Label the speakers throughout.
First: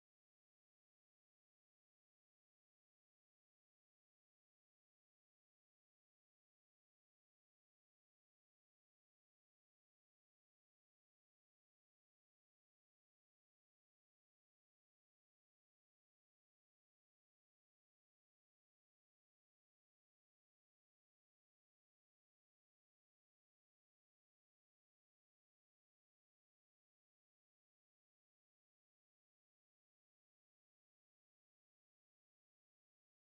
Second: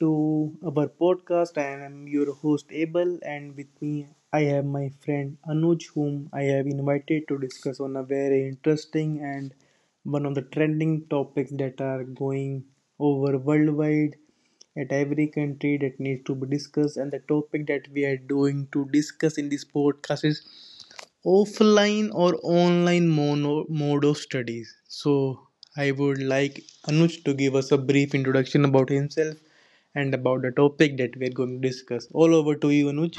Speaker 1: to our podcast. I am your host Abel, and with me, I have my friend Anuj, whom I have invited to discuss on a very interesting and one of the trending topics that are going over worldwide at every country that needs to be discussed. And the topic that we are doing to discuss in this podcast is offline or online mode of studies. So, I would like Anuj to give us a brief introduction about himself and about the topic that we're going to discuss. All over to you, Anuj.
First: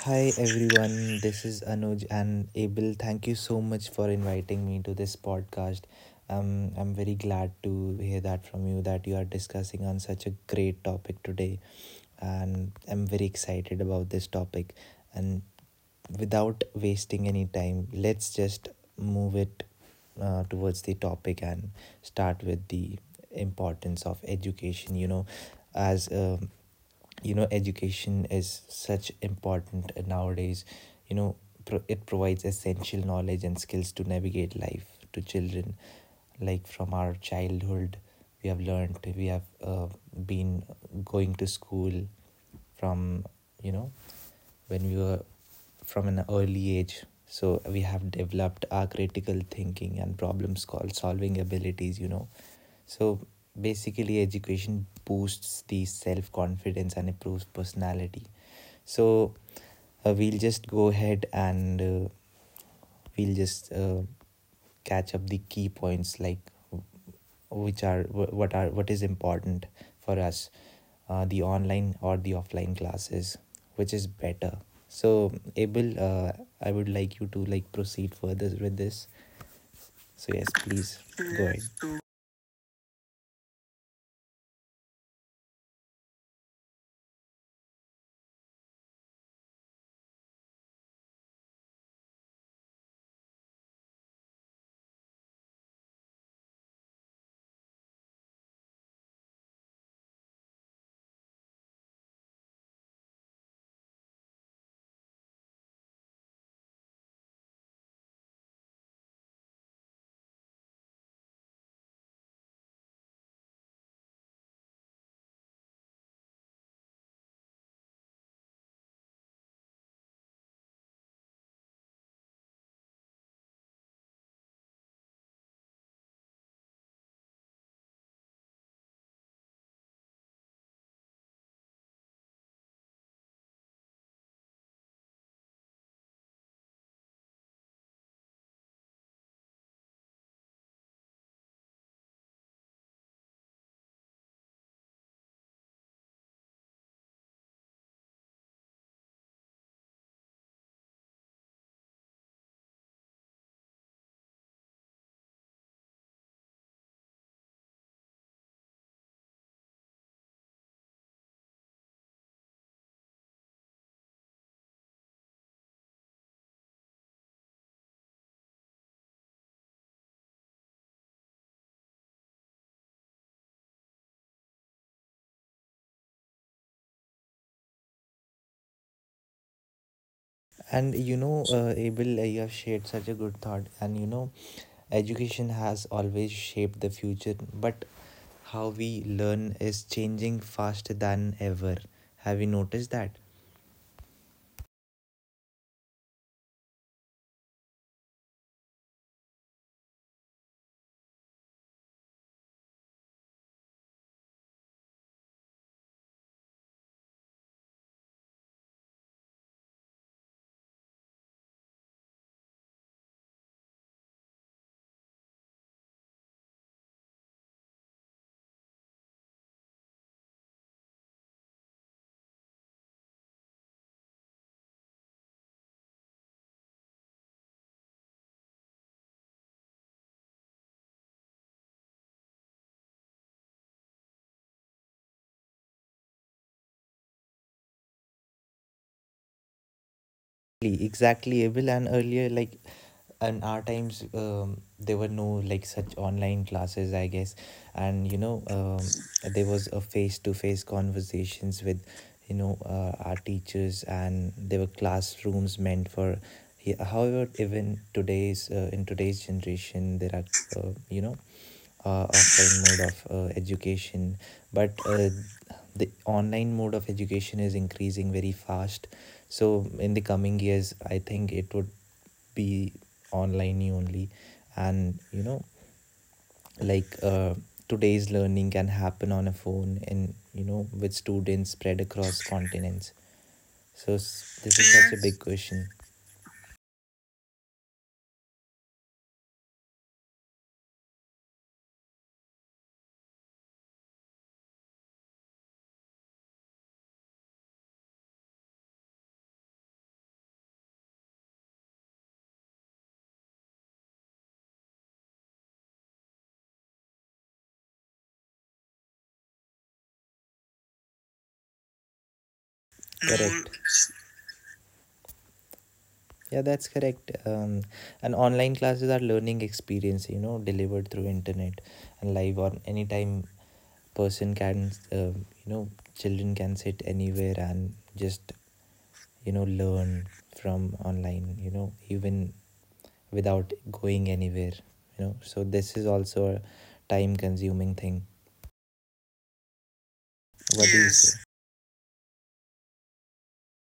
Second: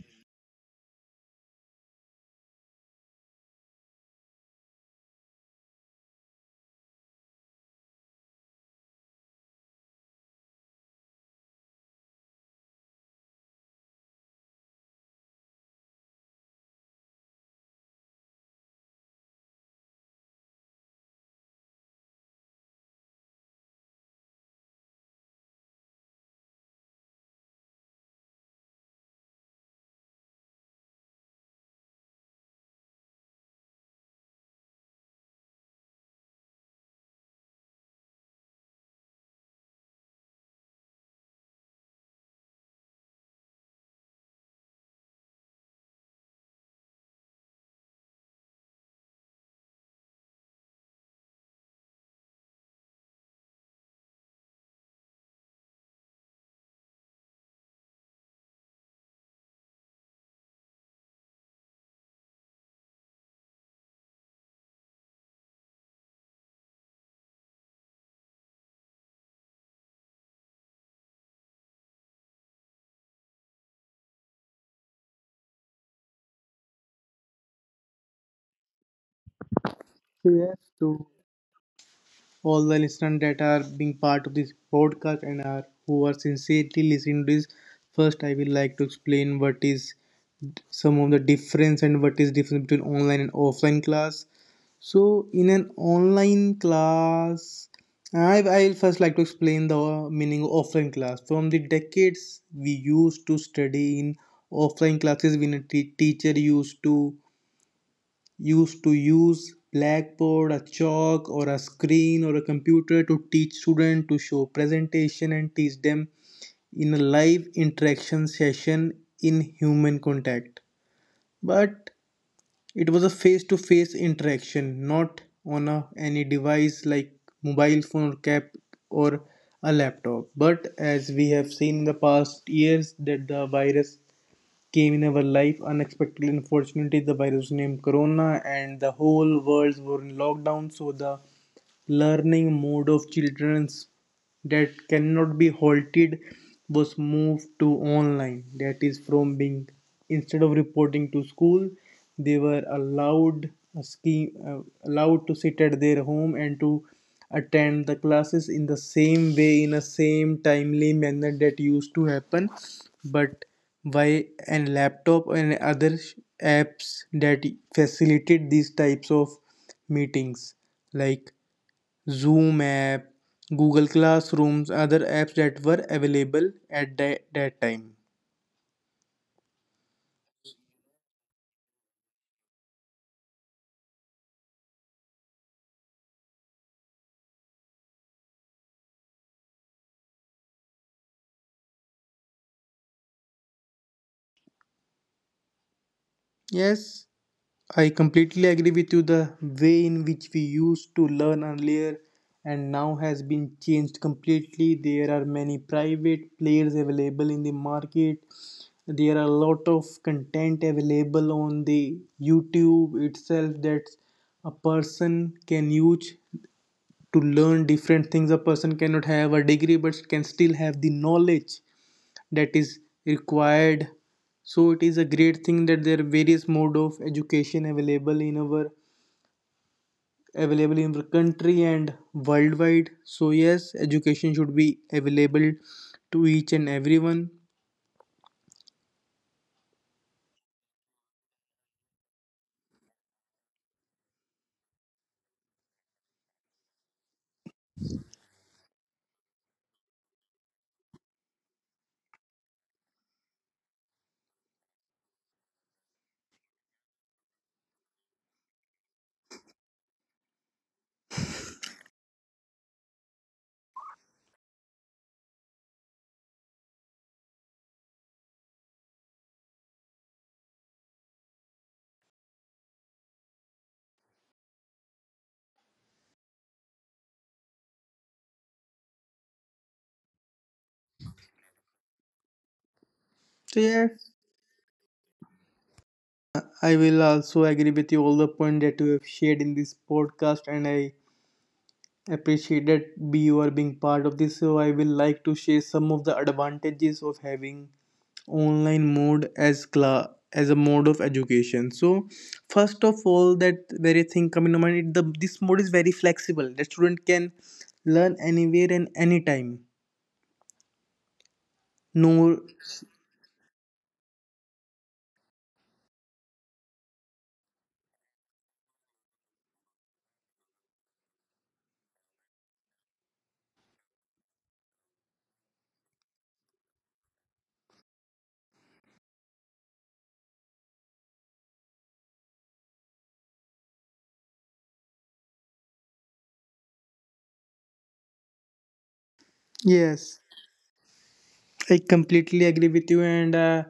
Speaker 2: Hi everyone, this is Anuj and Abel. Thank you so much for inviting me to this podcast. I'm very glad to hear that from you that you are discussing on such a great topic today, and I'm very excited about this topic. And without wasting any time, let's just move it towards the topic and start with the importance of education. As um, education is such important nowadays. You know, it provides essential knowledge and skills to navigate life to children. Like from our childhood, we have been going to school from you know when we were from an early age, so we have developed our critical thinking and problem solving abilities, so basically education boosts the self confidence and improves personality. So we'll just go ahead and we'll just catch up the key points, like which are what is important for us, the online or the offline classes, which is better. So Abel, I would like you to like proceed further with this, so yes,
Speaker 1: Yes,
Speaker 2: please
Speaker 1: to
Speaker 2: go ahead.
Speaker 1: all the listeners that are being part of this podcast and are who are sincerely listening to this. First, I will like to explain what is some of the difference and what is difference between online and offline class. So, in an online class, I will first like to explain the meaning of offline class. From the decades we used to study in offline classes, when a teacher used to use blackboard, a chalk, or a screen or a computer to teach students to show presentation and teach them in a live interaction session in human contact. But it was a face to face interaction, not on a, any device like mobile phone or cap or a laptop. But as we have seen in the past years that the virus came in our life unexpectedly, unfortunately the virus was named corona and the whole world were in lockdown, so the learning mode of children that cannot be halted was moved to online, that is from being instead of reporting to school they were allowed a scheme, allowed to sit at their home and to attend the classes in the same way in a same timely manner that used to happen, but by and laptop and other apps that facilitate these types of meetings, like Zoom app, Google Classrooms, other apps that were available at that time.
Speaker 2: And Abel, you have shared such a good thought, and you know, education has always shaped the future, but how we learn is changing faster than ever. Have you noticed that?
Speaker 1: Yes, I completely agree with you. The way in which we used to learn earlier and now has been changed completely. There are many private players available in the market. There are a lot of content available on the YouTube itself that a person can use to learn different things. A person cannot have a degree but can still have the knowledge that is required. So it is a great thing that there are various mode of education available in our country and worldwide, so yes, education should be available to each and everyone.
Speaker 2: Exactly, exactly, Abel. And earlier, like in our times, there were no like such online classes I guess. And you know, there was a face to face conversations with our teachers, and there were classrooms meant for however, even today's in today's generation, there are uh, you know offline mode of education, but the online mode of education is increasing very fast. So in the coming years, I think it would be online only. And you know, like uh, today's learning can happen on a phone, and you know, with students spread across continents.
Speaker 1: So
Speaker 2: So
Speaker 1: yes,
Speaker 2: this is such a There big question.
Speaker 1: I will also agree with you all the point that you have shared in this podcast, and I appreciated be you are being part of this, so I will like to share some of the advantages of having online mode as class as a mode of education. So first of all, that very thing coming to mind the, this mode is very flexible. The student can learn anywhere and anytime. No.
Speaker 2: No, correct. Yeah, that's correct. And online classes are learning experience, you know, delivered through internet and live on anytime. Person can, children can sit anywhere and just, you know, learn from online, you know, even without going anywhere, you know. So this is also a time consuming thing.
Speaker 1: Yes,
Speaker 2: What do you say?
Speaker 1: I completely agree with you, and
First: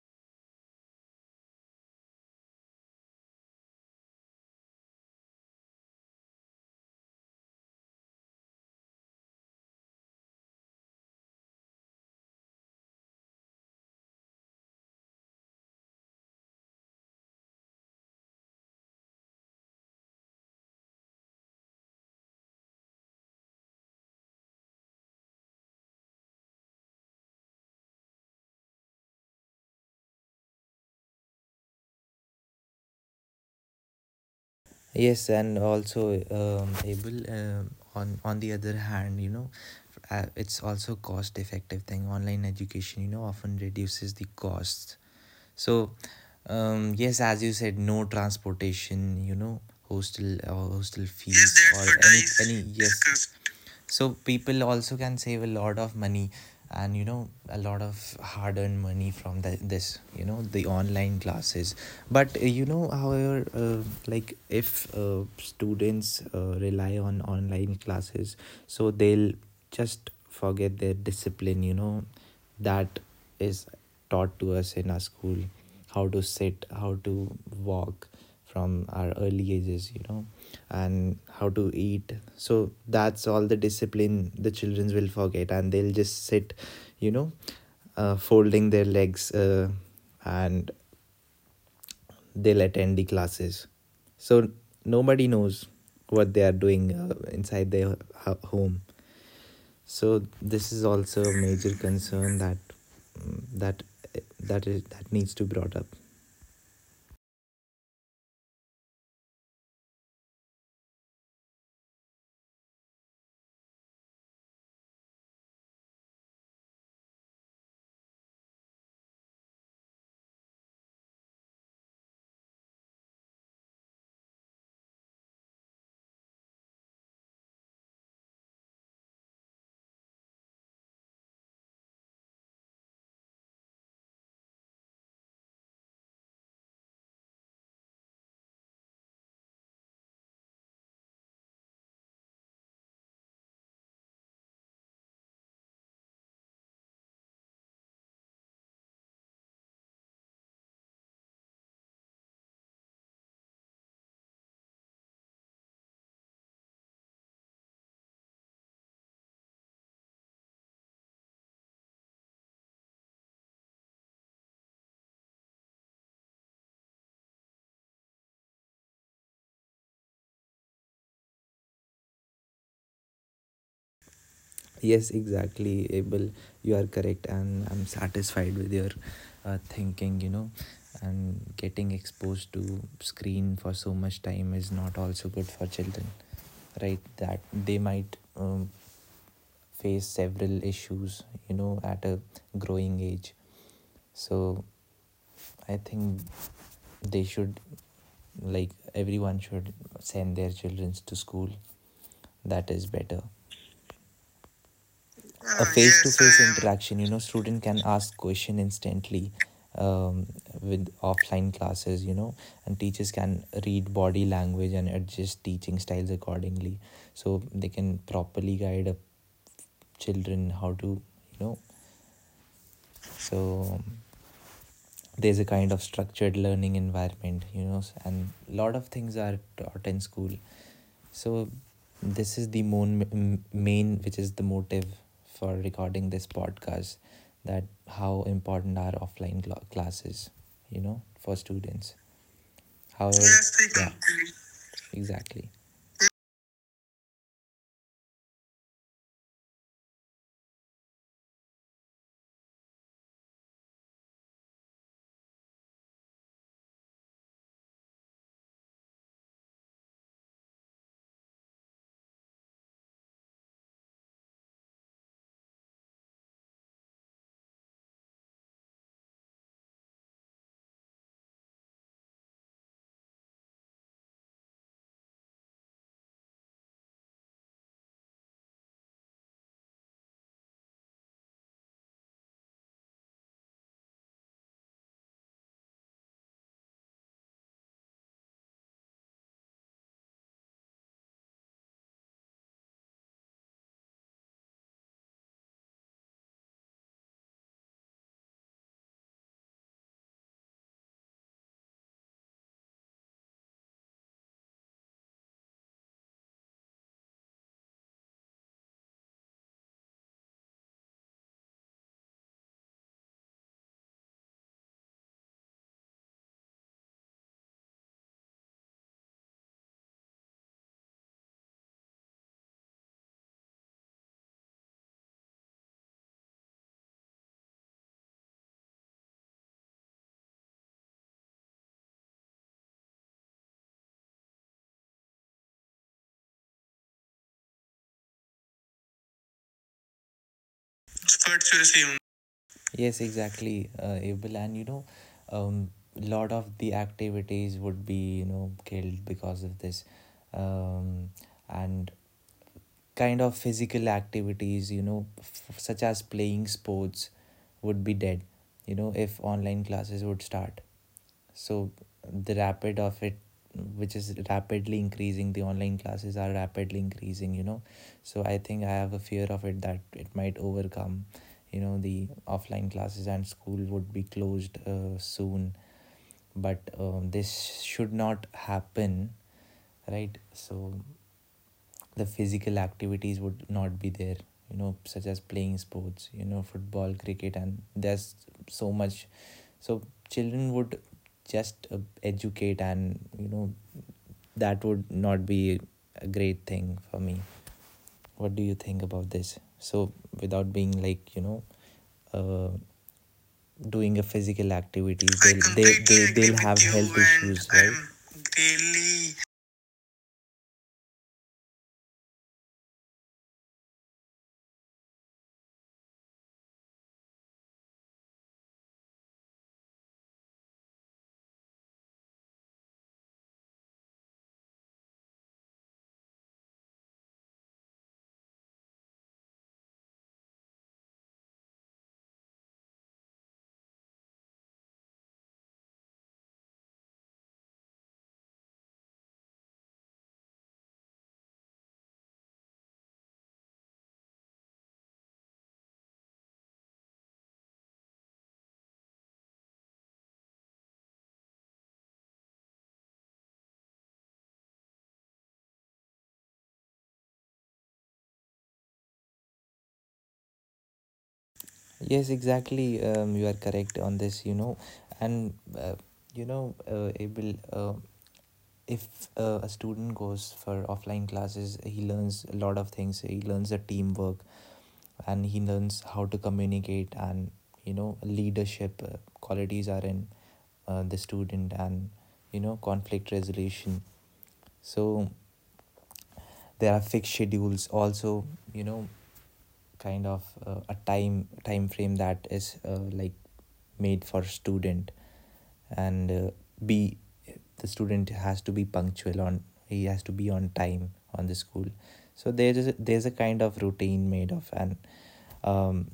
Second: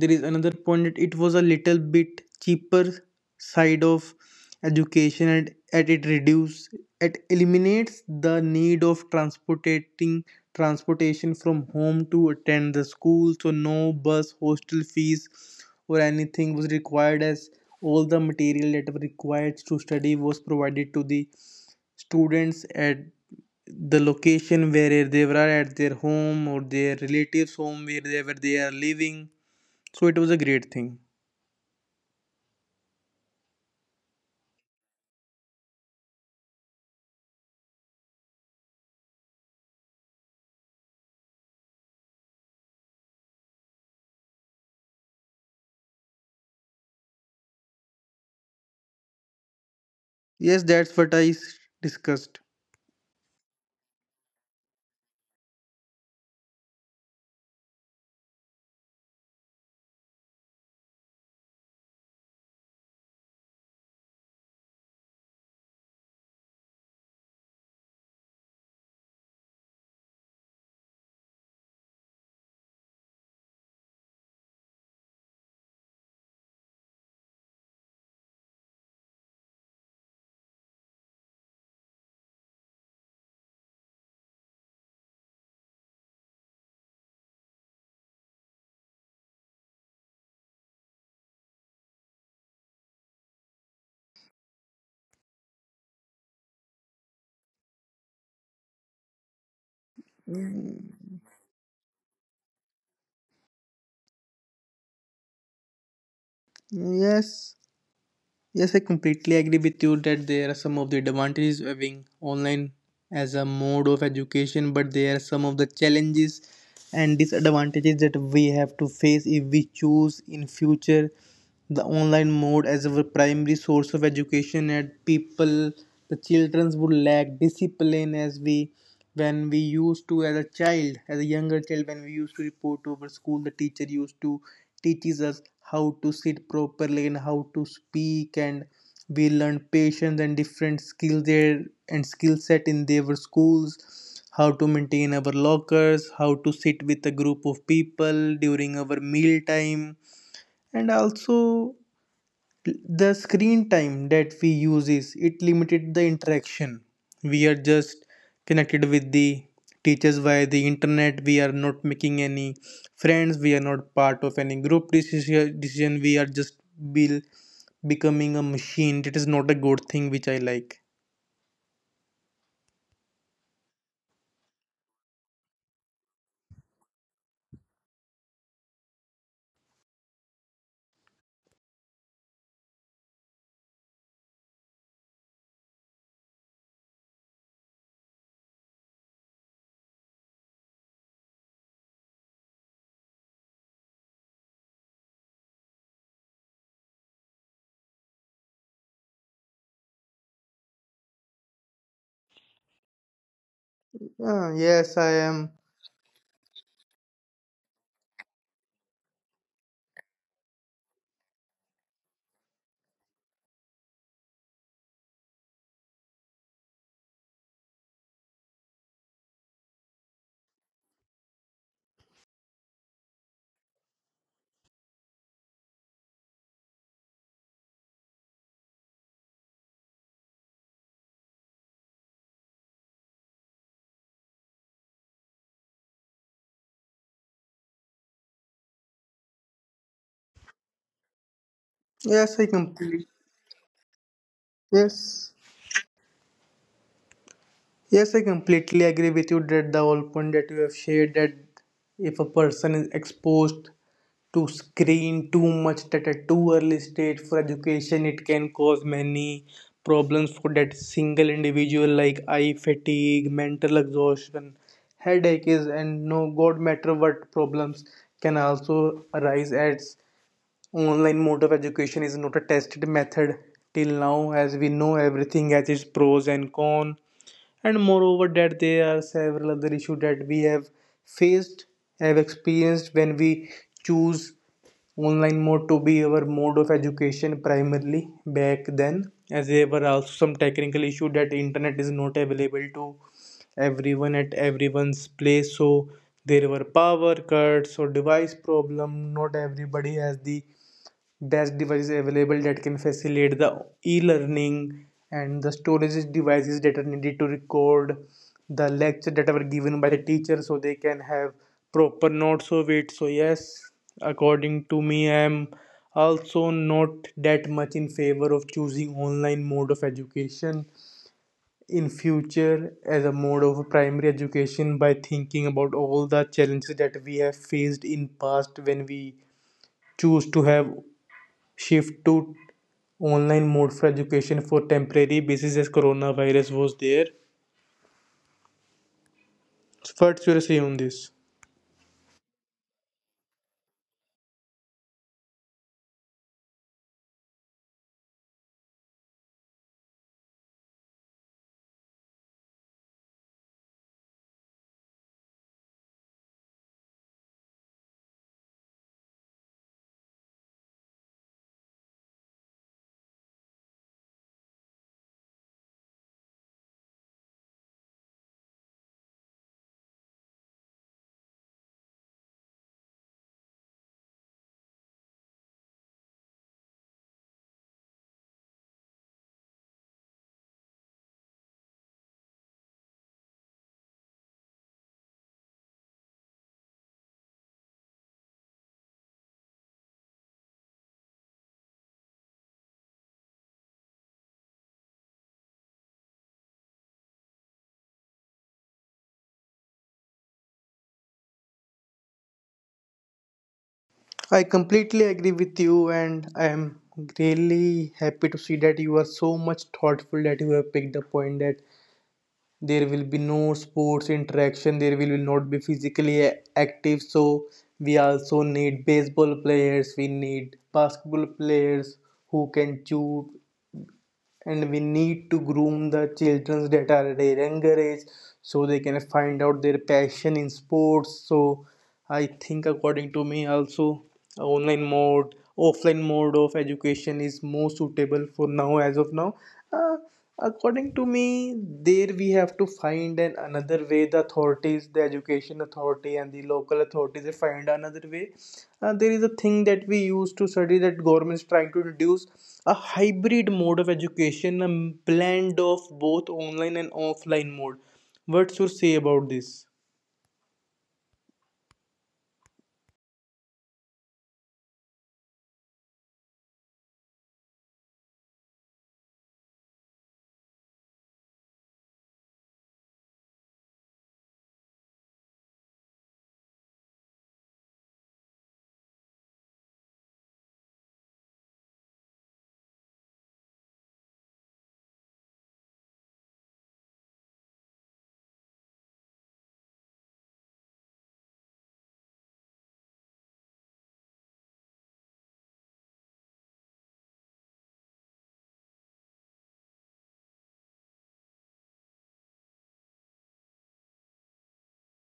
Speaker 1: there is another point that it was a little bit cheaper side of education, and at it reduce it eliminates the need of transportating transportation from home to attend the school. So no bus, hostel fees, or anything was required, as all the material that were required to study was provided to the students at the location where they were, at their home or their relatives' home where they are living. So it was a great thing.
Speaker 2: Yes, and also able, on the other hand, you know, it's also cost effective thing. Online education, you know, often reduces the costs. So, yes, as you said, no transportation, you know,
Speaker 1: Yes, that's
Speaker 2: hostel
Speaker 1: what I
Speaker 2: fees, Or any
Speaker 1: discussed.
Speaker 2: any yes. So people also can save a lot of money, and you know, a lot of hard earned money from this, you know, the online classes. But however, like if students rely on online classes, so they'll just forget their discipline, you know, that is taught to us in our school. How to sit, how to walk from our early ages, you know, and how to eat. So that's all the discipline the children will forget, and they'll just sit, you know folding their legs, and they'll attend the classes. So nobody knows what they are doing inside their home. So this is
Speaker 1: Mm.
Speaker 2: also a major concern that mm, that that is that needs to be brought up.
Speaker 1: Yes. Yes, I completely agree with you that there are some of the advantages of having online as a mode of education, but there are some of the challenges and disadvantages that we have to face if we choose in future the online mode as our primary source of education, and people, the children would lack discipline. As we, when we used to as a child, as a younger child, when we used to report over school, the teacher used to teaches us how to sit properly and how to speak, and we learned patience and different skills there, and skill set in their schools, how to maintain our lockers, how to sit with a group of people during our meal time. And also the screen time that we use is it limited the interaction. We are just connected with the teachers via the internet. We are not making any friends. We are not part of any group decision. We are just be, becoming a machine, that is not a good thing which I like.
Speaker 2: Yes, exactly, Abel. You are correct, and I'm satisfied with your thinking. You know, and getting exposed to screen for so much time is not also good for children, right? That they might face several issues, you know, at a growing age. So I think they should, like, everyone should send their children to school. That is better.
Speaker 1: Ah, yes, I am.
Speaker 2: Face to face interaction, you know, student can ask question instantly, um, with offline classes, you know, and teachers can read body language and adjust teaching styles accordingly. So they can properly guide a children how to, you know, so there's a kind of structured learning environment, you know, and a lot of things are taught in school. So this is the main, which is the motive for recording this podcast, that how important are offline classes, you know, for students.
Speaker 1: Yes, I
Speaker 2: However,
Speaker 1: completely.
Speaker 2: yeah, exactly.
Speaker 1: Yes. Yes, I completely agree with you that the whole point that you have shared, that if a person is exposed to screen too much at a too early stage for education, it can cause many problems for that single individual, like eye fatigue, mental exhaustion, headaches, and no god matter what problems can also arise, as online mode of education is not a tested method till now. As we know, everything has its pros and cons, and moreover that there are several other issues that we have faced have experienced when we choose online mode to be our mode of education primarily back then, as there were also some technical issue that internet is not available to everyone at everyone's place. So there were power cuts or device problem. Not everybody has the dash devices available that can facilitate the e-learning and the storage devices that are needed to record the lecture that are given by the teacher, so they can have proper notes of it. So yes, according to me, I am also not that much in favor of choosing online mode of education in future as a mode of primary education, by thinking about all the challenges that we have faced in past when we choose to have shift to online mode for education for temporary basis as coronavirus was there. What's your say on this?
Speaker 2: Yes, exactly, Abel. And you know, um, lot of the activities would be, you know, killed because of this. Um, and kind of physical activities, you know, such as playing sports, would be dead, you know, if online classes would start. So the rapid of it, which is rapidly increasing, the online classes are rapidly increasing, you know. So I think I have a fear of it that it might overcome, you know, the offline classes, and school would be closed soon. But this should not happen, right? So the physical activities would not be there, you know, such as playing sports, you know, football, cricket, and there's so much. So children would just educate, and you know, that would not be a great thing for me. What do you think about this? So without being like, you know, uh, doing a physical activity,
Speaker 1: I completely agree with
Speaker 2: they'll have
Speaker 1: you,
Speaker 2: health
Speaker 1: and I
Speaker 2: issues,
Speaker 1: am
Speaker 2: right? I'm
Speaker 1: really happy to
Speaker 2: really.
Speaker 1: see that you are so much thoughtful that you have picked the point that there will be no sports interaction, there will not be physically active. So, we also need baseball players, we need basketball players who can shoot, and we need to groom the children that are at a younger age, so they can find out their passion in sports. So I think according to me also, online mode offline mode of education is more suitable for now, as of now. uh, According to me, there we have to find an another way. The authorities, the education authority and the local authorities, they find another way. There is a thing that we used to study that government is trying to introduce a hybrid mode of education, a blend of both online and offline mode. What's your say about this?
Speaker 2: Yes, exactly. You are correct on this, you know. And, Abel, if a student goes for offline classes, he learns a lot of things. He learns the teamwork, and he learns how to communicate, and, you know, leadership qualities are in the student, and, you know, conflict resolution. So there are fixed schedules also, you know, kind of a time frame that is like made for student. And be the student has to be punctual on, he has to be on time on the school. So there is there's a kind of routine made of. And um,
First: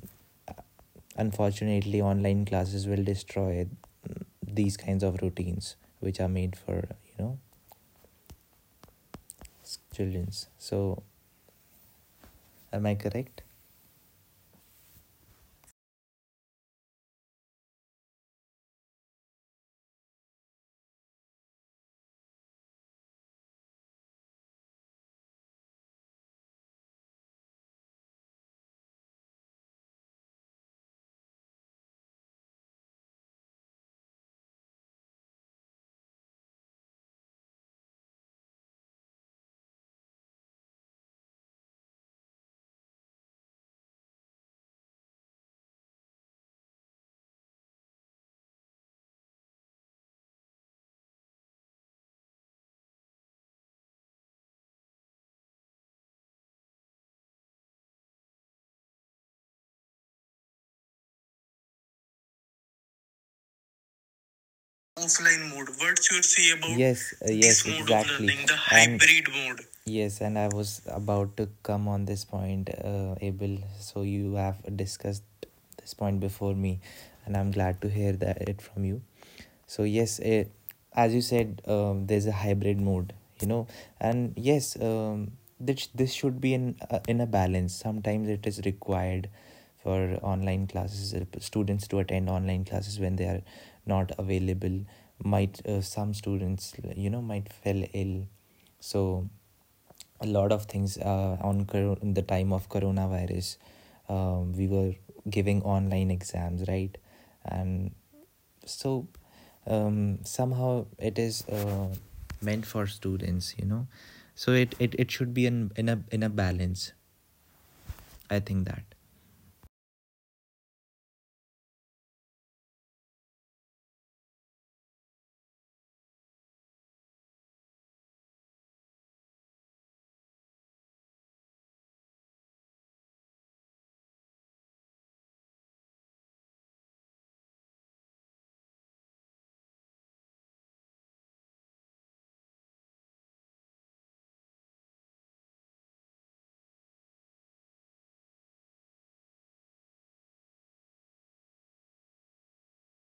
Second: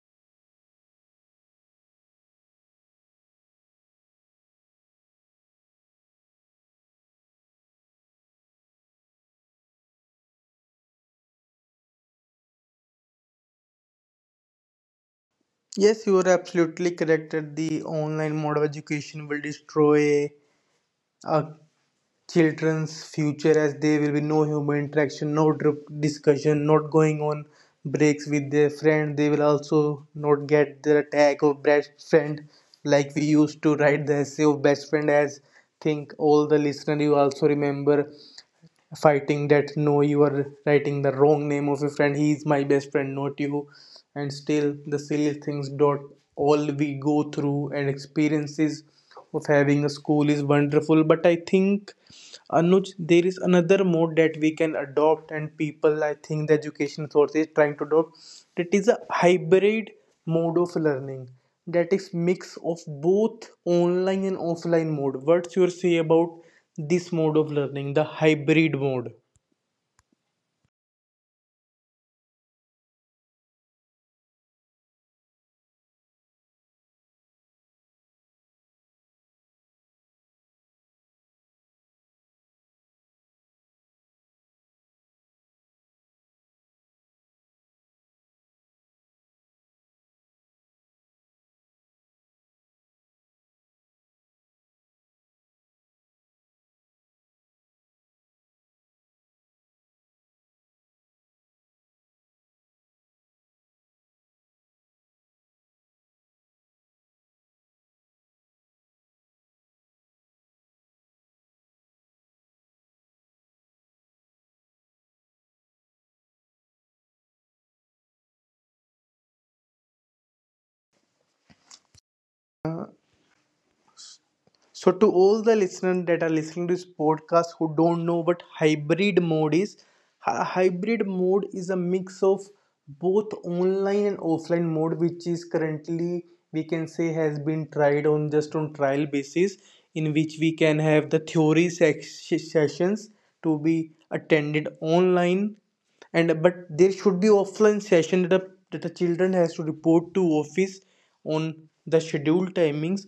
Speaker 2: unfortunately online classes will destroy these kinds of routines which are made for, you know, children's. So am I correct?
Speaker 1: Yes, you are absolutely correct that the online mode of education will destroy a children's future, as there will be no human interaction, no discussion, not going on breaks with their friend. They will also not get the tag of best friend, like we used to write the essay of best friend, as think all the listener, you also remember fighting that no, you are writing the wrong name of your friend, he is my best friend not you, and still the silly things dot all we go through and experiences of having a school is wonderful. But I think, Anuj, there is another mode that we can adopt, and people, I think the education source is trying to adopt, that is a hybrid mode of learning, that is mix of both online and offline mode.
Speaker 2: Offline
Speaker 1: What's your
Speaker 2: mode.
Speaker 1: say
Speaker 2: What you
Speaker 1: about
Speaker 2: say about
Speaker 1: this mode of
Speaker 2: this mode of
Speaker 1: learning, the
Speaker 2: learning, the
Speaker 1: hybrid
Speaker 2: and
Speaker 1: mode?
Speaker 2: hybrid mode. Yes, and I was about to come on this point, Abel. So you have discussed this point before me, and I'm glad to hear that it from you. So yes, as you said, there's a hybrid mode, you know, and yes, this should be in a balance. Sometimes it is required for online classes, students to attend online classes when they are not available. Might some students, you know, might fell ill, so a lot of things in the time of coronavirus. We were giving online exams, right? And so somehow it is meant for students, you know. So it should be in a balance. I think that
Speaker 1: So to all the listeners that are listening to this podcast who don't know what hybrid mode is, hybrid mode is a mix of both online and offline mode, which is currently, we can say, has been tried on just on trial basis, in which we can have the theory sessions to be attended online, and but there should be offline session that that a children has to report to office on the scheduled timings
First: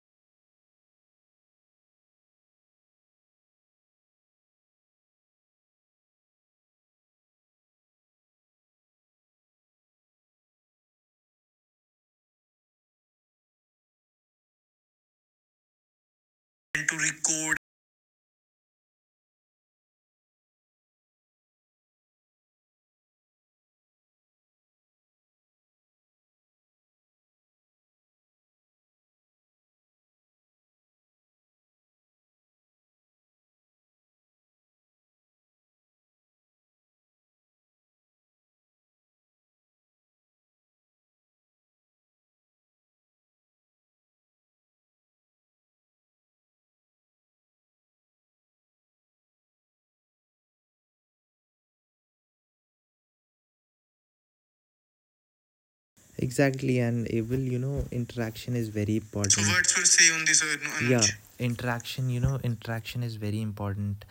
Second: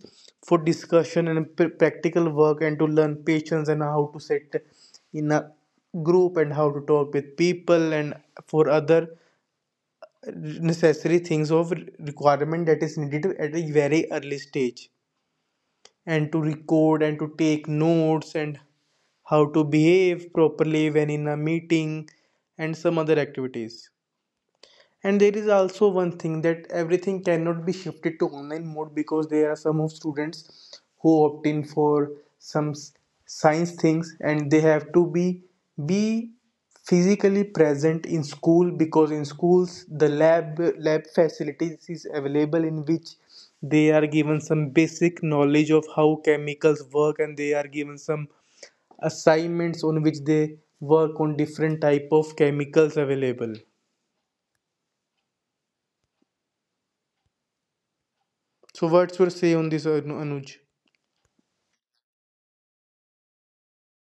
Speaker 1: for discussion and practical work, and to learn patience and how to sit in a group and how to talk with people and for other necessary things of requirement that is needed at a very early stage, and to
Speaker 2: and to
Speaker 1: record and to
Speaker 2: record.
Speaker 1: take notes, and how to behave properly when in a meeting, and some other activities. And there is also one thing that everything cannot be shifted to online mode, because there are some of students who opt in for some science things, and they have to be physically present in school, because in schools the lab facilities is available, in which they are given some basic knowledge of how chemicals work, and they are given some assignments on which they work on different type of chemicals available.
Speaker 2: Exactly, and it will, you know, interaction is
Speaker 1: So,
Speaker 2: very
Speaker 1: what's
Speaker 2: important.
Speaker 1: your
Speaker 2: So
Speaker 1: say on
Speaker 2: what's your
Speaker 1: this,
Speaker 2: say
Speaker 1: Anu-
Speaker 2: on this,
Speaker 1: Anuj?
Speaker 2: Anuj? Yeah, interaction you know, interaction is very important,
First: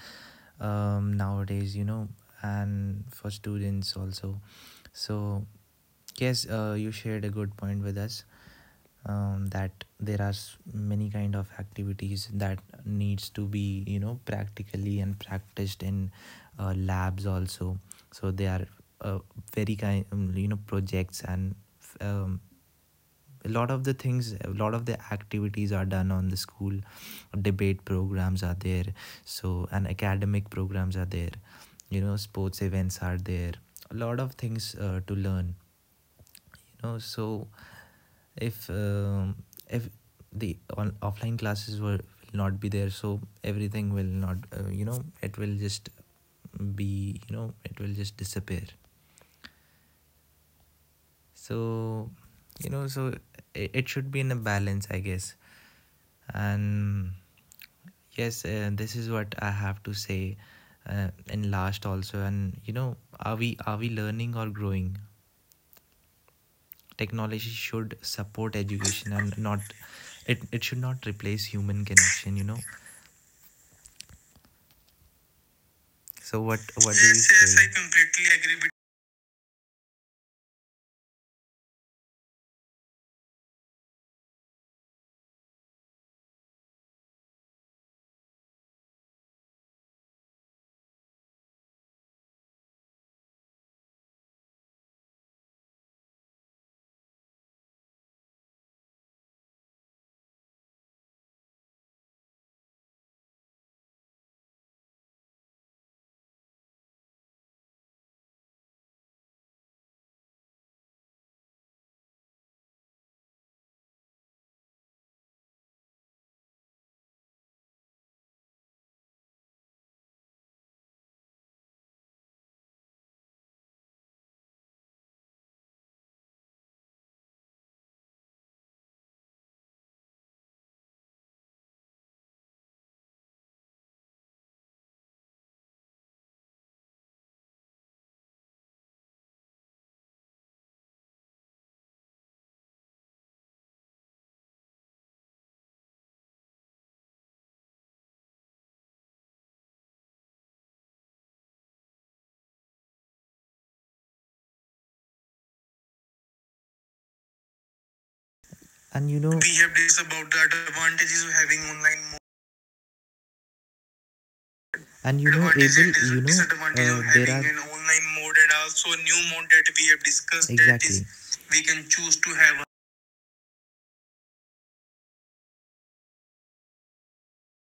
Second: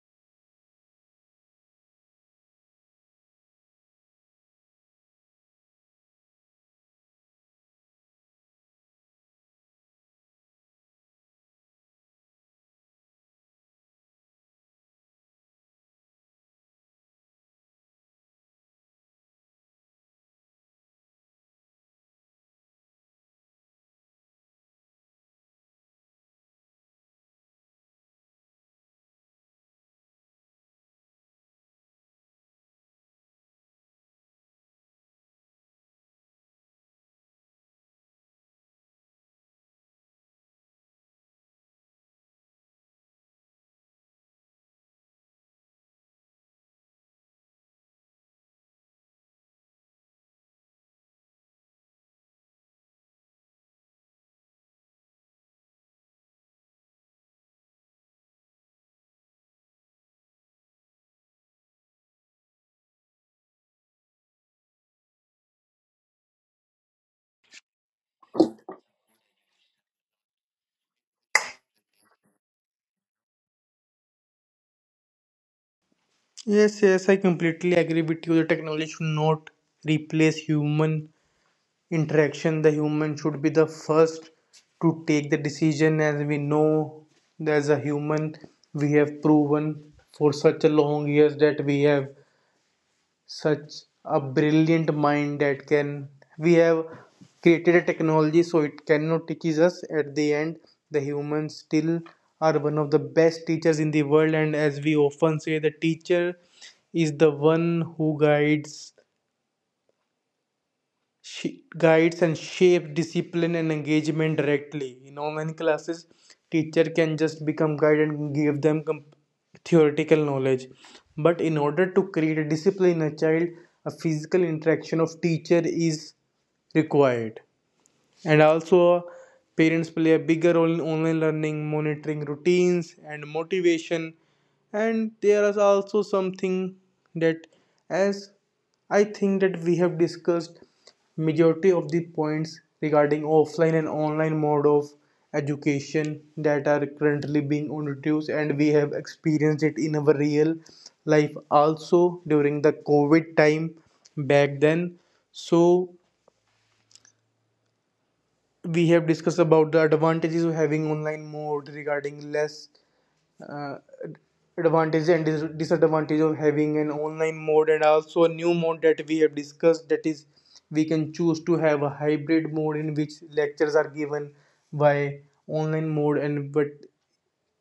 Speaker 2: nowadays, you know, and for students also. So, yes, you shared a good point with us, that there are many kind of activities that needs to be, you know, practically and practiced in labs also. So they are uh, very kind, projects and, um, a lot of the things, a lot of the activities are done on the school. Debate programs are there, so, and academic programs are there, you know, sports events are there, a lot of things to learn, you know. So if if the offline classes were will not be there, so everything will not, it will just be, you know, it will just disappear. So, you know, so it should be in a balance I guess. And yes, this is what I have to say in last also. And you know, are we, are we learning or growing? Technology should support education and not, it should not replace human connection, you know. So
Speaker 1: Yes,
Speaker 2: what do
Speaker 1: yes, I
Speaker 2: you say?
Speaker 1: completely
Speaker 2: Yes, I
Speaker 1: agree with
Speaker 2: completely
Speaker 1: you. The
Speaker 2: agree with.
Speaker 1: technology should not replace human interaction. The human should be the first to take the decision. As we know, as a human, we have proven for such a long years that we have such a brilliant mind that can, we have created a technology, so it cannot teach us. At the end, the humans still are one of the best teachers in the world, and as we often say, the teacher is the one who guides, guides and shape discipline and engagement directly. In online classes, teacher can just become guide and give them theoretical knowledge. But in order to create a discipline in a child, a physical interaction of teacher is required. And also, parents play a bigger role in online learning, monitoring routines and motivation. And there is also something that, as I think that we have discussed majority of the points regarding offline and online mode of education that are currently being introduced, and we have experienced it in our real life also during the covid time back then. So we
Speaker 2: And
Speaker 1: have
Speaker 2: you know, we
Speaker 1: discussed
Speaker 2: have
Speaker 1: about the
Speaker 2: discussed about the
Speaker 1: advantages of having
Speaker 2: advantages
Speaker 1: online
Speaker 2: of having
Speaker 1: mode
Speaker 2: online mode.
Speaker 1: regarding less uh, advantage
Speaker 2: And
Speaker 1: and
Speaker 2: you know, able you know,
Speaker 1: disadvantage of having an
Speaker 2: there are
Speaker 1: online
Speaker 2: an
Speaker 1: mode, and
Speaker 2: online
Speaker 1: also a
Speaker 2: mode, and
Speaker 1: new mode
Speaker 2: also a
Speaker 1: that
Speaker 2: new
Speaker 1: we have
Speaker 2: mode that we
Speaker 1: discussed,
Speaker 2: have
Speaker 1: that is,
Speaker 2: discussed. Exactly, that
Speaker 1: we
Speaker 2: is
Speaker 1: can choose to
Speaker 2: we
Speaker 1: have
Speaker 2: can
Speaker 1: a
Speaker 2: choose to
Speaker 1: hybrid
Speaker 2: have
Speaker 1: mode in which lectures are given by online mode, and but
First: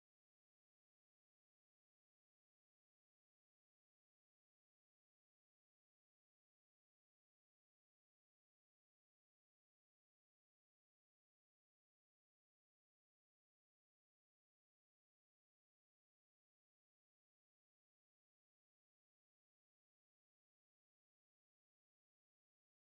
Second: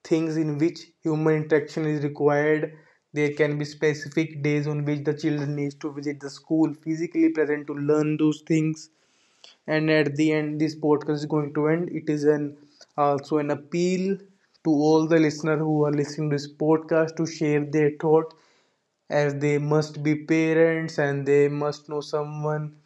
Speaker 1: things in which human interaction is required, there can be specific days on which the children needs to visit the school physically present to learn those things. And at the end, this podcast is going to end. It is an also an appeal to all the listeners who are listening to this podcast to share their thought, as they must be parents and they must know someone,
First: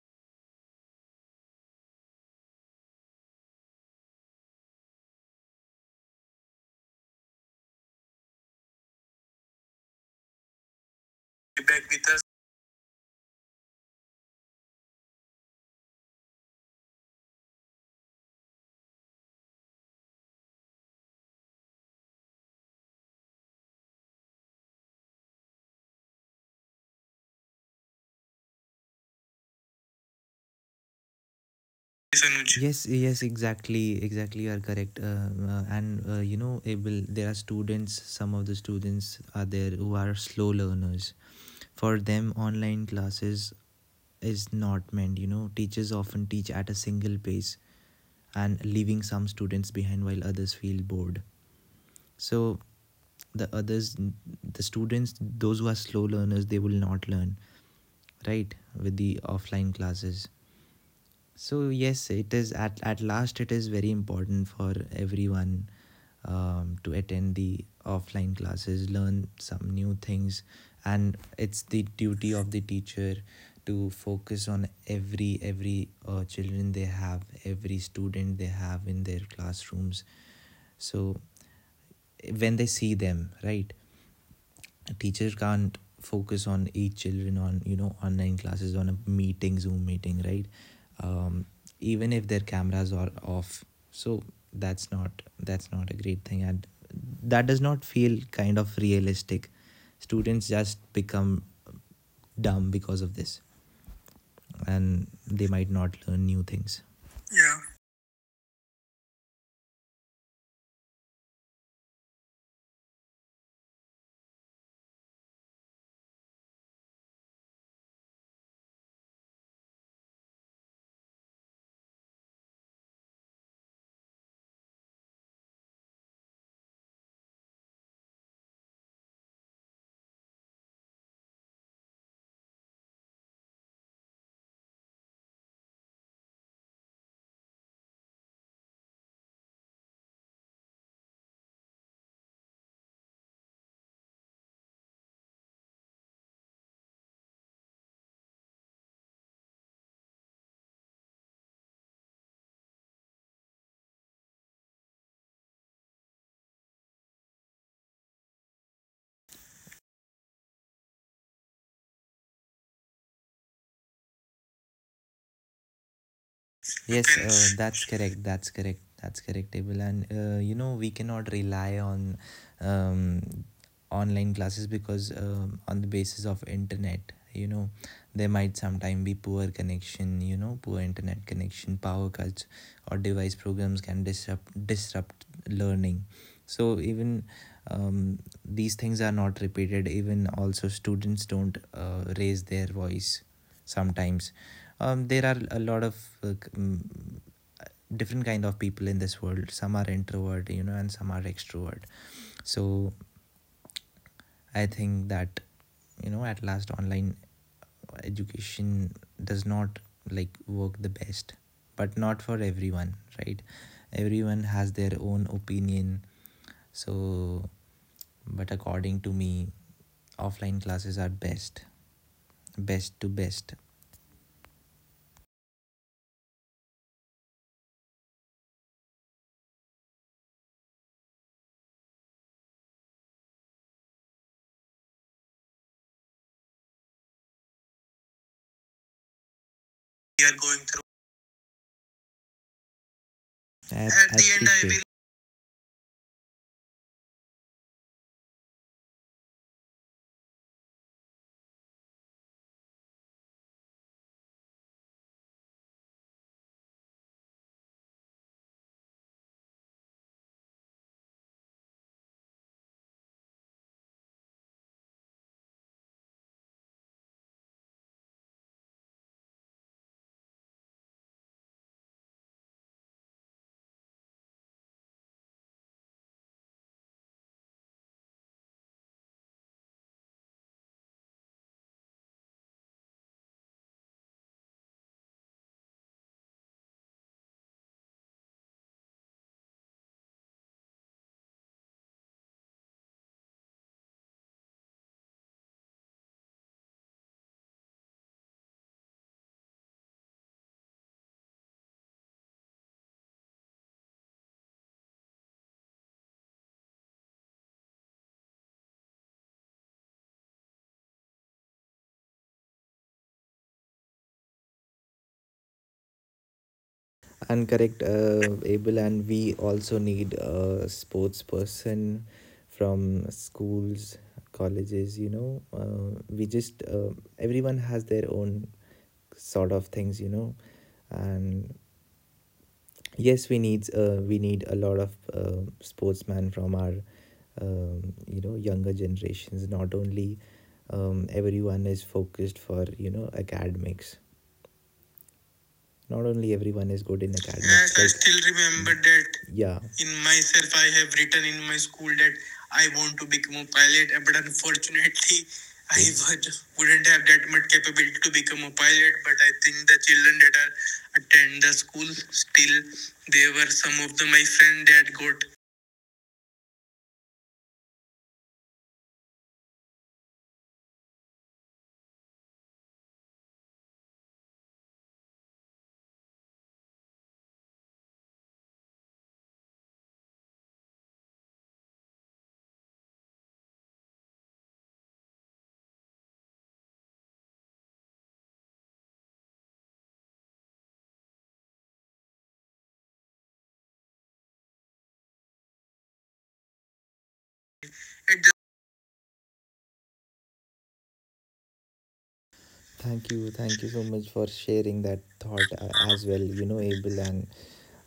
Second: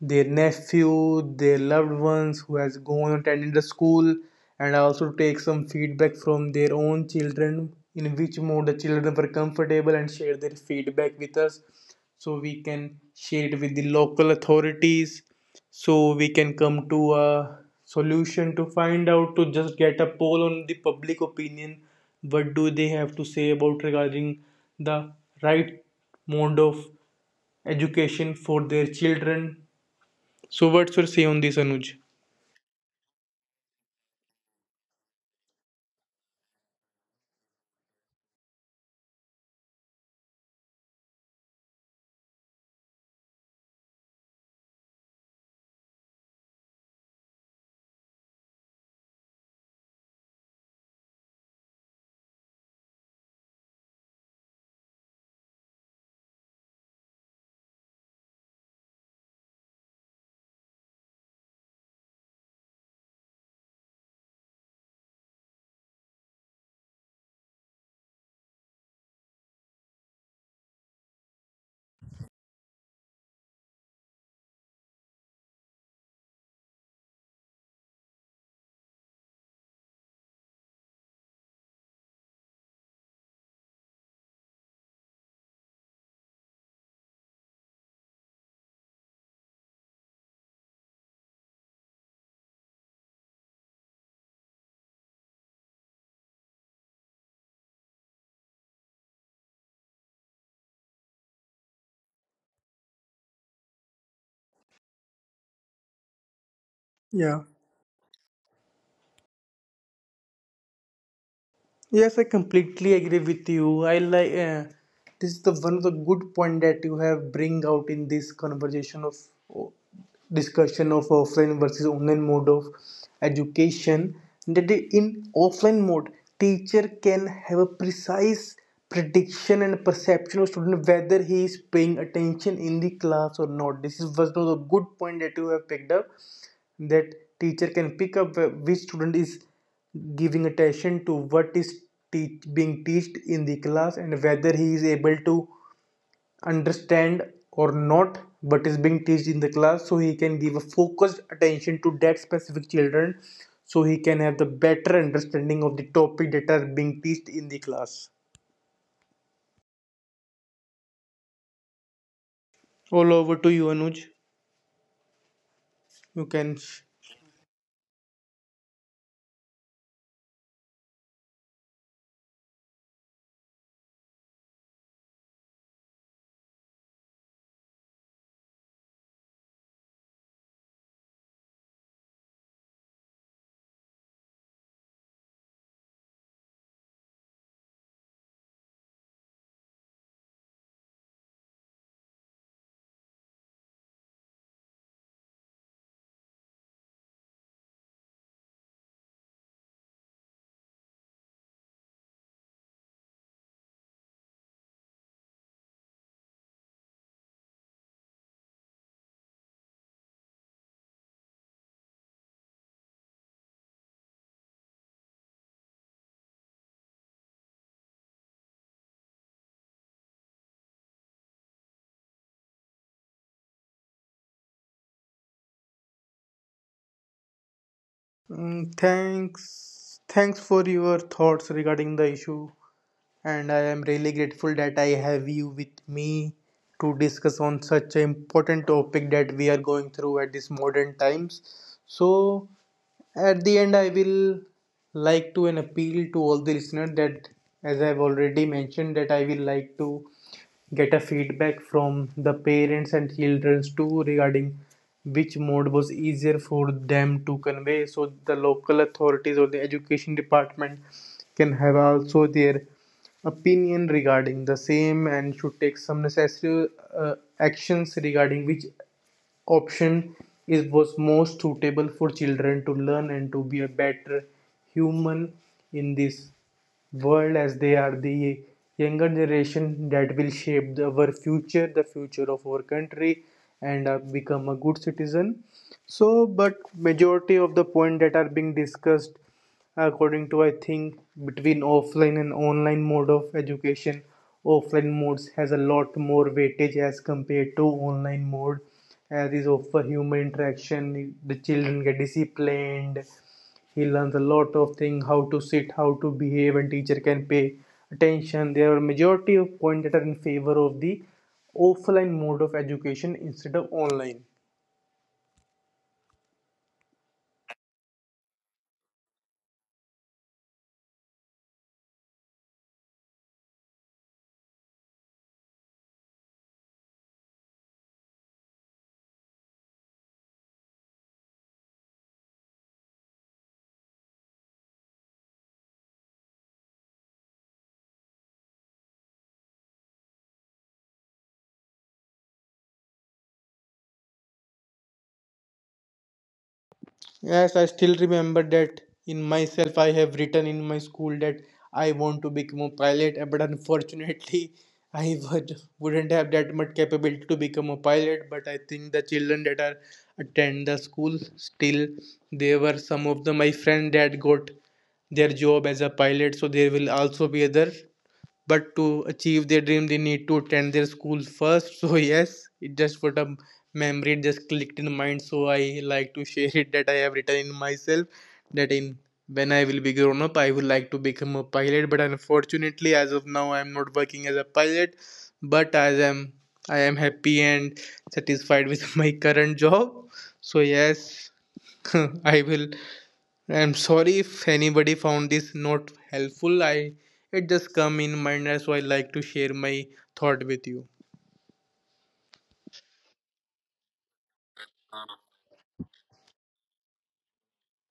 Speaker 1: their nephew, their loved ones who has gone attending the school, and also take some feedback from their own children in which mode the children were comfortable and share their feedback with
Speaker 2: a
Speaker 1: us
Speaker 2: back with us.
Speaker 1: so we can share it with the local authorities so we can come to a solution, to find out, to just get a poll on the public opinion, what do they have to say about regarding the right mode of education for their children. So, what's your say on this, Anuj?
Speaker 2: Yes, Anuj. Yes, yes, exactly, exactly. You are correct. And you know, Abel, there are students. Some of the students are there who are slow learners. For them, online classes is not meant. You know, teachers often teach at a single pace, and leaving some students behind while others feel bored. So the others the students those who are slow learners, they will not learn, right? With the offline classes. So yes, it is at last, it is very important for everyone, to attend the offline classes, learn some new things. And it's the duty of the teacher to focus on every children they have, every student they have in their classrooms. So when they see them, right? Teachers can't focus on each children on, you know, online classes, on a meeting, zoom meeting, right? um, Even if their cameras are off. So that's not that's not a great thing, and that does not feel kind of realistic. Students just become dumb because of this, and they might not learn new things.
Speaker 1: Yeah.
Speaker 2: Yeah.
Speaker 1: Yes, I completely agree with you. I like, this is the one of the good point that you have bring out in this conversation of, oh, discussion of offline versus online mode of education, that in offline mode, teacher can have a precise prediction and perception of student whether he is paying attention in the class or not. This is was the good point that you have picked up, that teacher can pick up which student is giving attention to what is being taught in the class and whether he is able to understand or not but is being taught in the class, so he can give a focused attention to that specific children, so he can have the better understanding of the topic that are being taught in the class. All over to you, Anuj. You can
Speaker 2: Yes, that's correct. That's correct, Abel. And you know, we cannot rely on um, online classes, because on the basis of internet, you know, there might sometime be poor connection. You know, poor internet connection, power cuts, or device programs can disrupt learning. So even um, these things are not repeated, even also students don't raise their voice sometimes. There are a lot of uh, mm, different kind of people in this world. Some are introvert, you know, and some are extrovert. So I think that, you know, at last, online education does not like work the best, but not for everyone, right? Everyone has their own opinion. So but according to me, offline classes are best, best to best.
Speaker 1: Mm, thanks for your thoughts regarding the issue, and I am really grateful that I have you with me to discuss on such an important topic that we are going through at
Speaker 2: We are
Speaker 1: this
Speaker 2: going through.
Speaker 1: modern times. So at the end, I
Speaker 2: As- At as
Speaker 1: will
Speaker 2: the end, I will.
Speaker 1: like to an appeal to all the listeners that, as I've already mentioned, that I will like to get a feedback from the parents and childrens too regarding which mode was easier for them to convey, so the local authorities or the education department can have also their opinion regarding the same and should take some necessary uh, actions regarding which option is was most suitable for children to learn and to be a better human in this world, as they are the younger generation that will shape our future, the future of our country, and become a good citizen. So but majority of the point that are being discussed, according to I think, between offline and online mode of education, offline modes has a lot more weightage as compared to online mode, as is of for human interaction, the children get disciplined, he learns a lot of things, how to sit, how to behave, and teacher can pay attention. There are majority of points that are in favor of the offline mode of education instead of online.
Speaker 2: And correct, Abel, and we also need a sports person from schools, colleges, you know, we just everyone has their own sort of things, you know. And yes, we need a lot of sportsmen from our, younger generations. Not only, everyone is focused for, you know, academics, not only everyone is good in academics.
Speaker 1: Yes, I
Speaker 2: Yes, I
Speaker 1: still
Speaker 2: still
Speaker 1: remember
Speaker 2: remember
Speaker 1: that
Speaker 2: that,
Speaker 1: in
Speaker 2: yeah,
Speaker 1: myself I
Speaker 2: in
Speaker 1: have written
Speaker 2: myself
Speaker 1: in
Speaker 2: I
Speaker 1: my
Speaker 2: have
Speaker 1: school
Speaker 2: written
Speaker 1: that
Speaker 2: in my
Speaker 1: I
Speaker 2: school that
Speaker 1: want to become a
Speaker 2: I want to
Speaker 1: pilot, but
Speaker 2: become a pilot, but
Speaker 1: unfortunately I
Speaker 2: unfortunately
Speaker 1: would wouldn't have that much
Speaker 2: wouldn't have
Speaker 1: capability
Speaker 2: that
Speaker 1: to
Speaker 2: much
Speaker 1: become a
Speaker 2: capability to
Speaker 1: pilot.
Speaker 2: become
Speaker 1: But
Speaker 2: a
Speaker 1: I think
Speaker 2: pilot.
Speaker 1: the
Speaker 2: But I
Speaker 1: children
Speaker 2: think
Speaker 1: that are
Speaker 2: the children that are
Speaker 1: attend the school
Speaker 2: attend the
Speaker 1: still,
Speaker 2: school
Speaker 1: there
Speaker 2: still,
Speaker 1: were some of
Speaker 2: they
Speaker 1: the my
Speaker 2: were some
Speaker 1: friend
Speaker 2: of the
Speaker 1: that
Speaker 2: my
Speaker 1: got
Speaker 2: friend that got.
Speaker 1: their job as a pilot, so there will also be other, but to achieve their dream they need to attend their school first. So yes, it just for a memory, it just clicked in mind, so I like to share it, that I have written in myself that in, when I will be grown up, I would like to become a pilot, but unfortunately as of now I am not working as a pilot, but as I am, I am happy and satisfied with my current job. So yes, I will, I'm sorry if anybody found this not helpful. I, it just come in mind, as so I like to share my thought with you.
Speaker 2: Thank you. Thank you so much for sharing that thought as well, you know, Abel. And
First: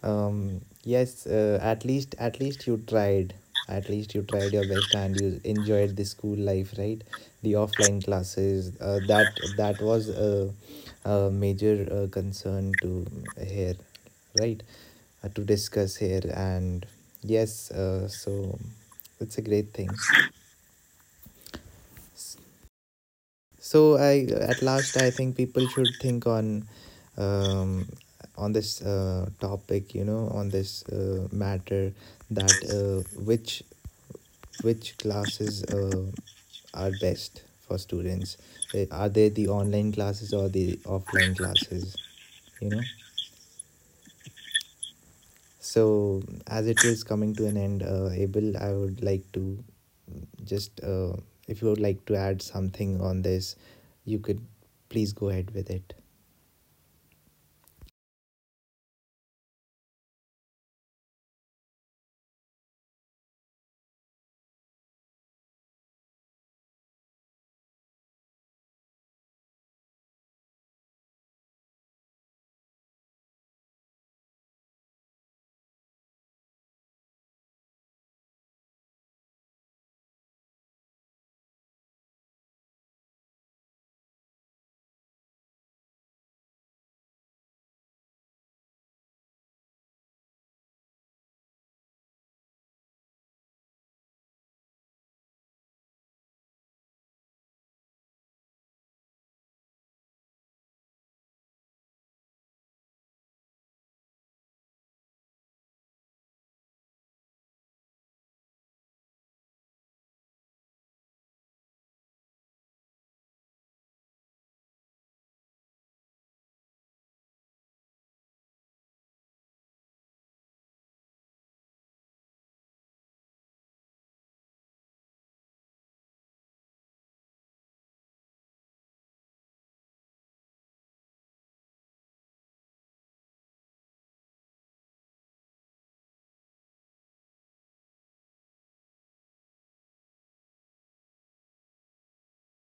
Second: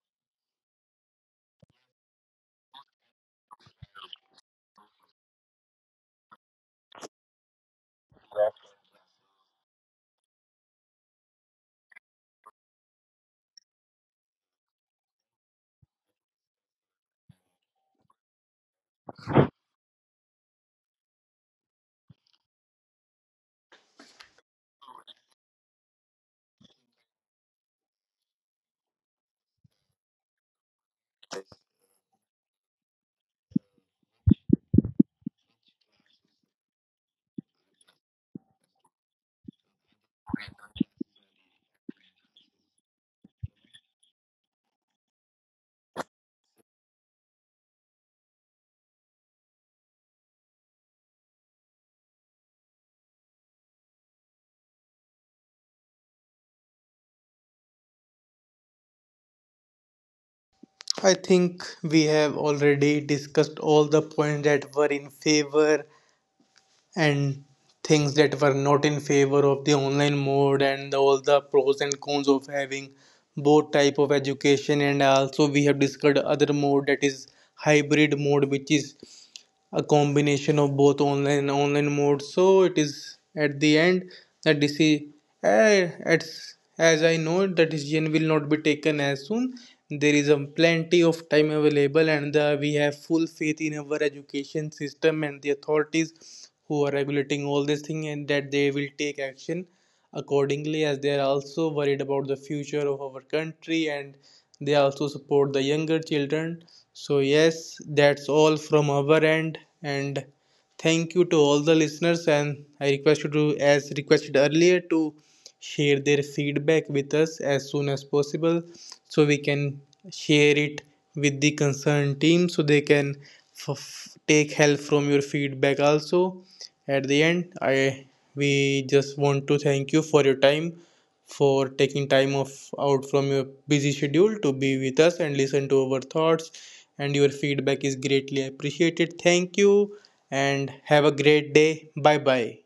Speaker 2: yes, at least, at least you tried. At least you tried your best, and you enjoyed the school life, right? The offline classes. That was a major concern to hear, right? To discuss here. And yes, so it's a great thing. So I, at last I think people should think on, um, on this topic, you know, on this matter, that which classes are best for students? Are they the online classes or the offline classes? You know. So, as it is coming to an end, Abel, I would like to just, if you would like to add something on this, you could please go ahead with it.
Speaker 1: I think we have already discussed all the points that were in favor and things that were not in favor of the online mode and all the pros and cons of having both type of education, and also we have discussed other mode that is hybrid mode, which is a combination of both online and online mode. So it is at the end that as I know it, the decision will not be taken as soon. There is a plenty of time available, and the we have full faith in our education system and the authorities who are regulating all this thing, and that they will take action accordingly, as they are also worried about the future of our country and they also support the younger children. So, yes, that's all from our end. And thank you to all the listeners. And I request you to, as requested earlier, to share their feedback with us as soon as possible so we can share it with the concerned team so they can f- take help from your feedback also. At the end, I, we just want to thank you for your time, for taking time off out from your busy schedule to be with us and listen to our thoughts, and your feedback is greatly appreciated. Thank you, and have a great day. Bye bye.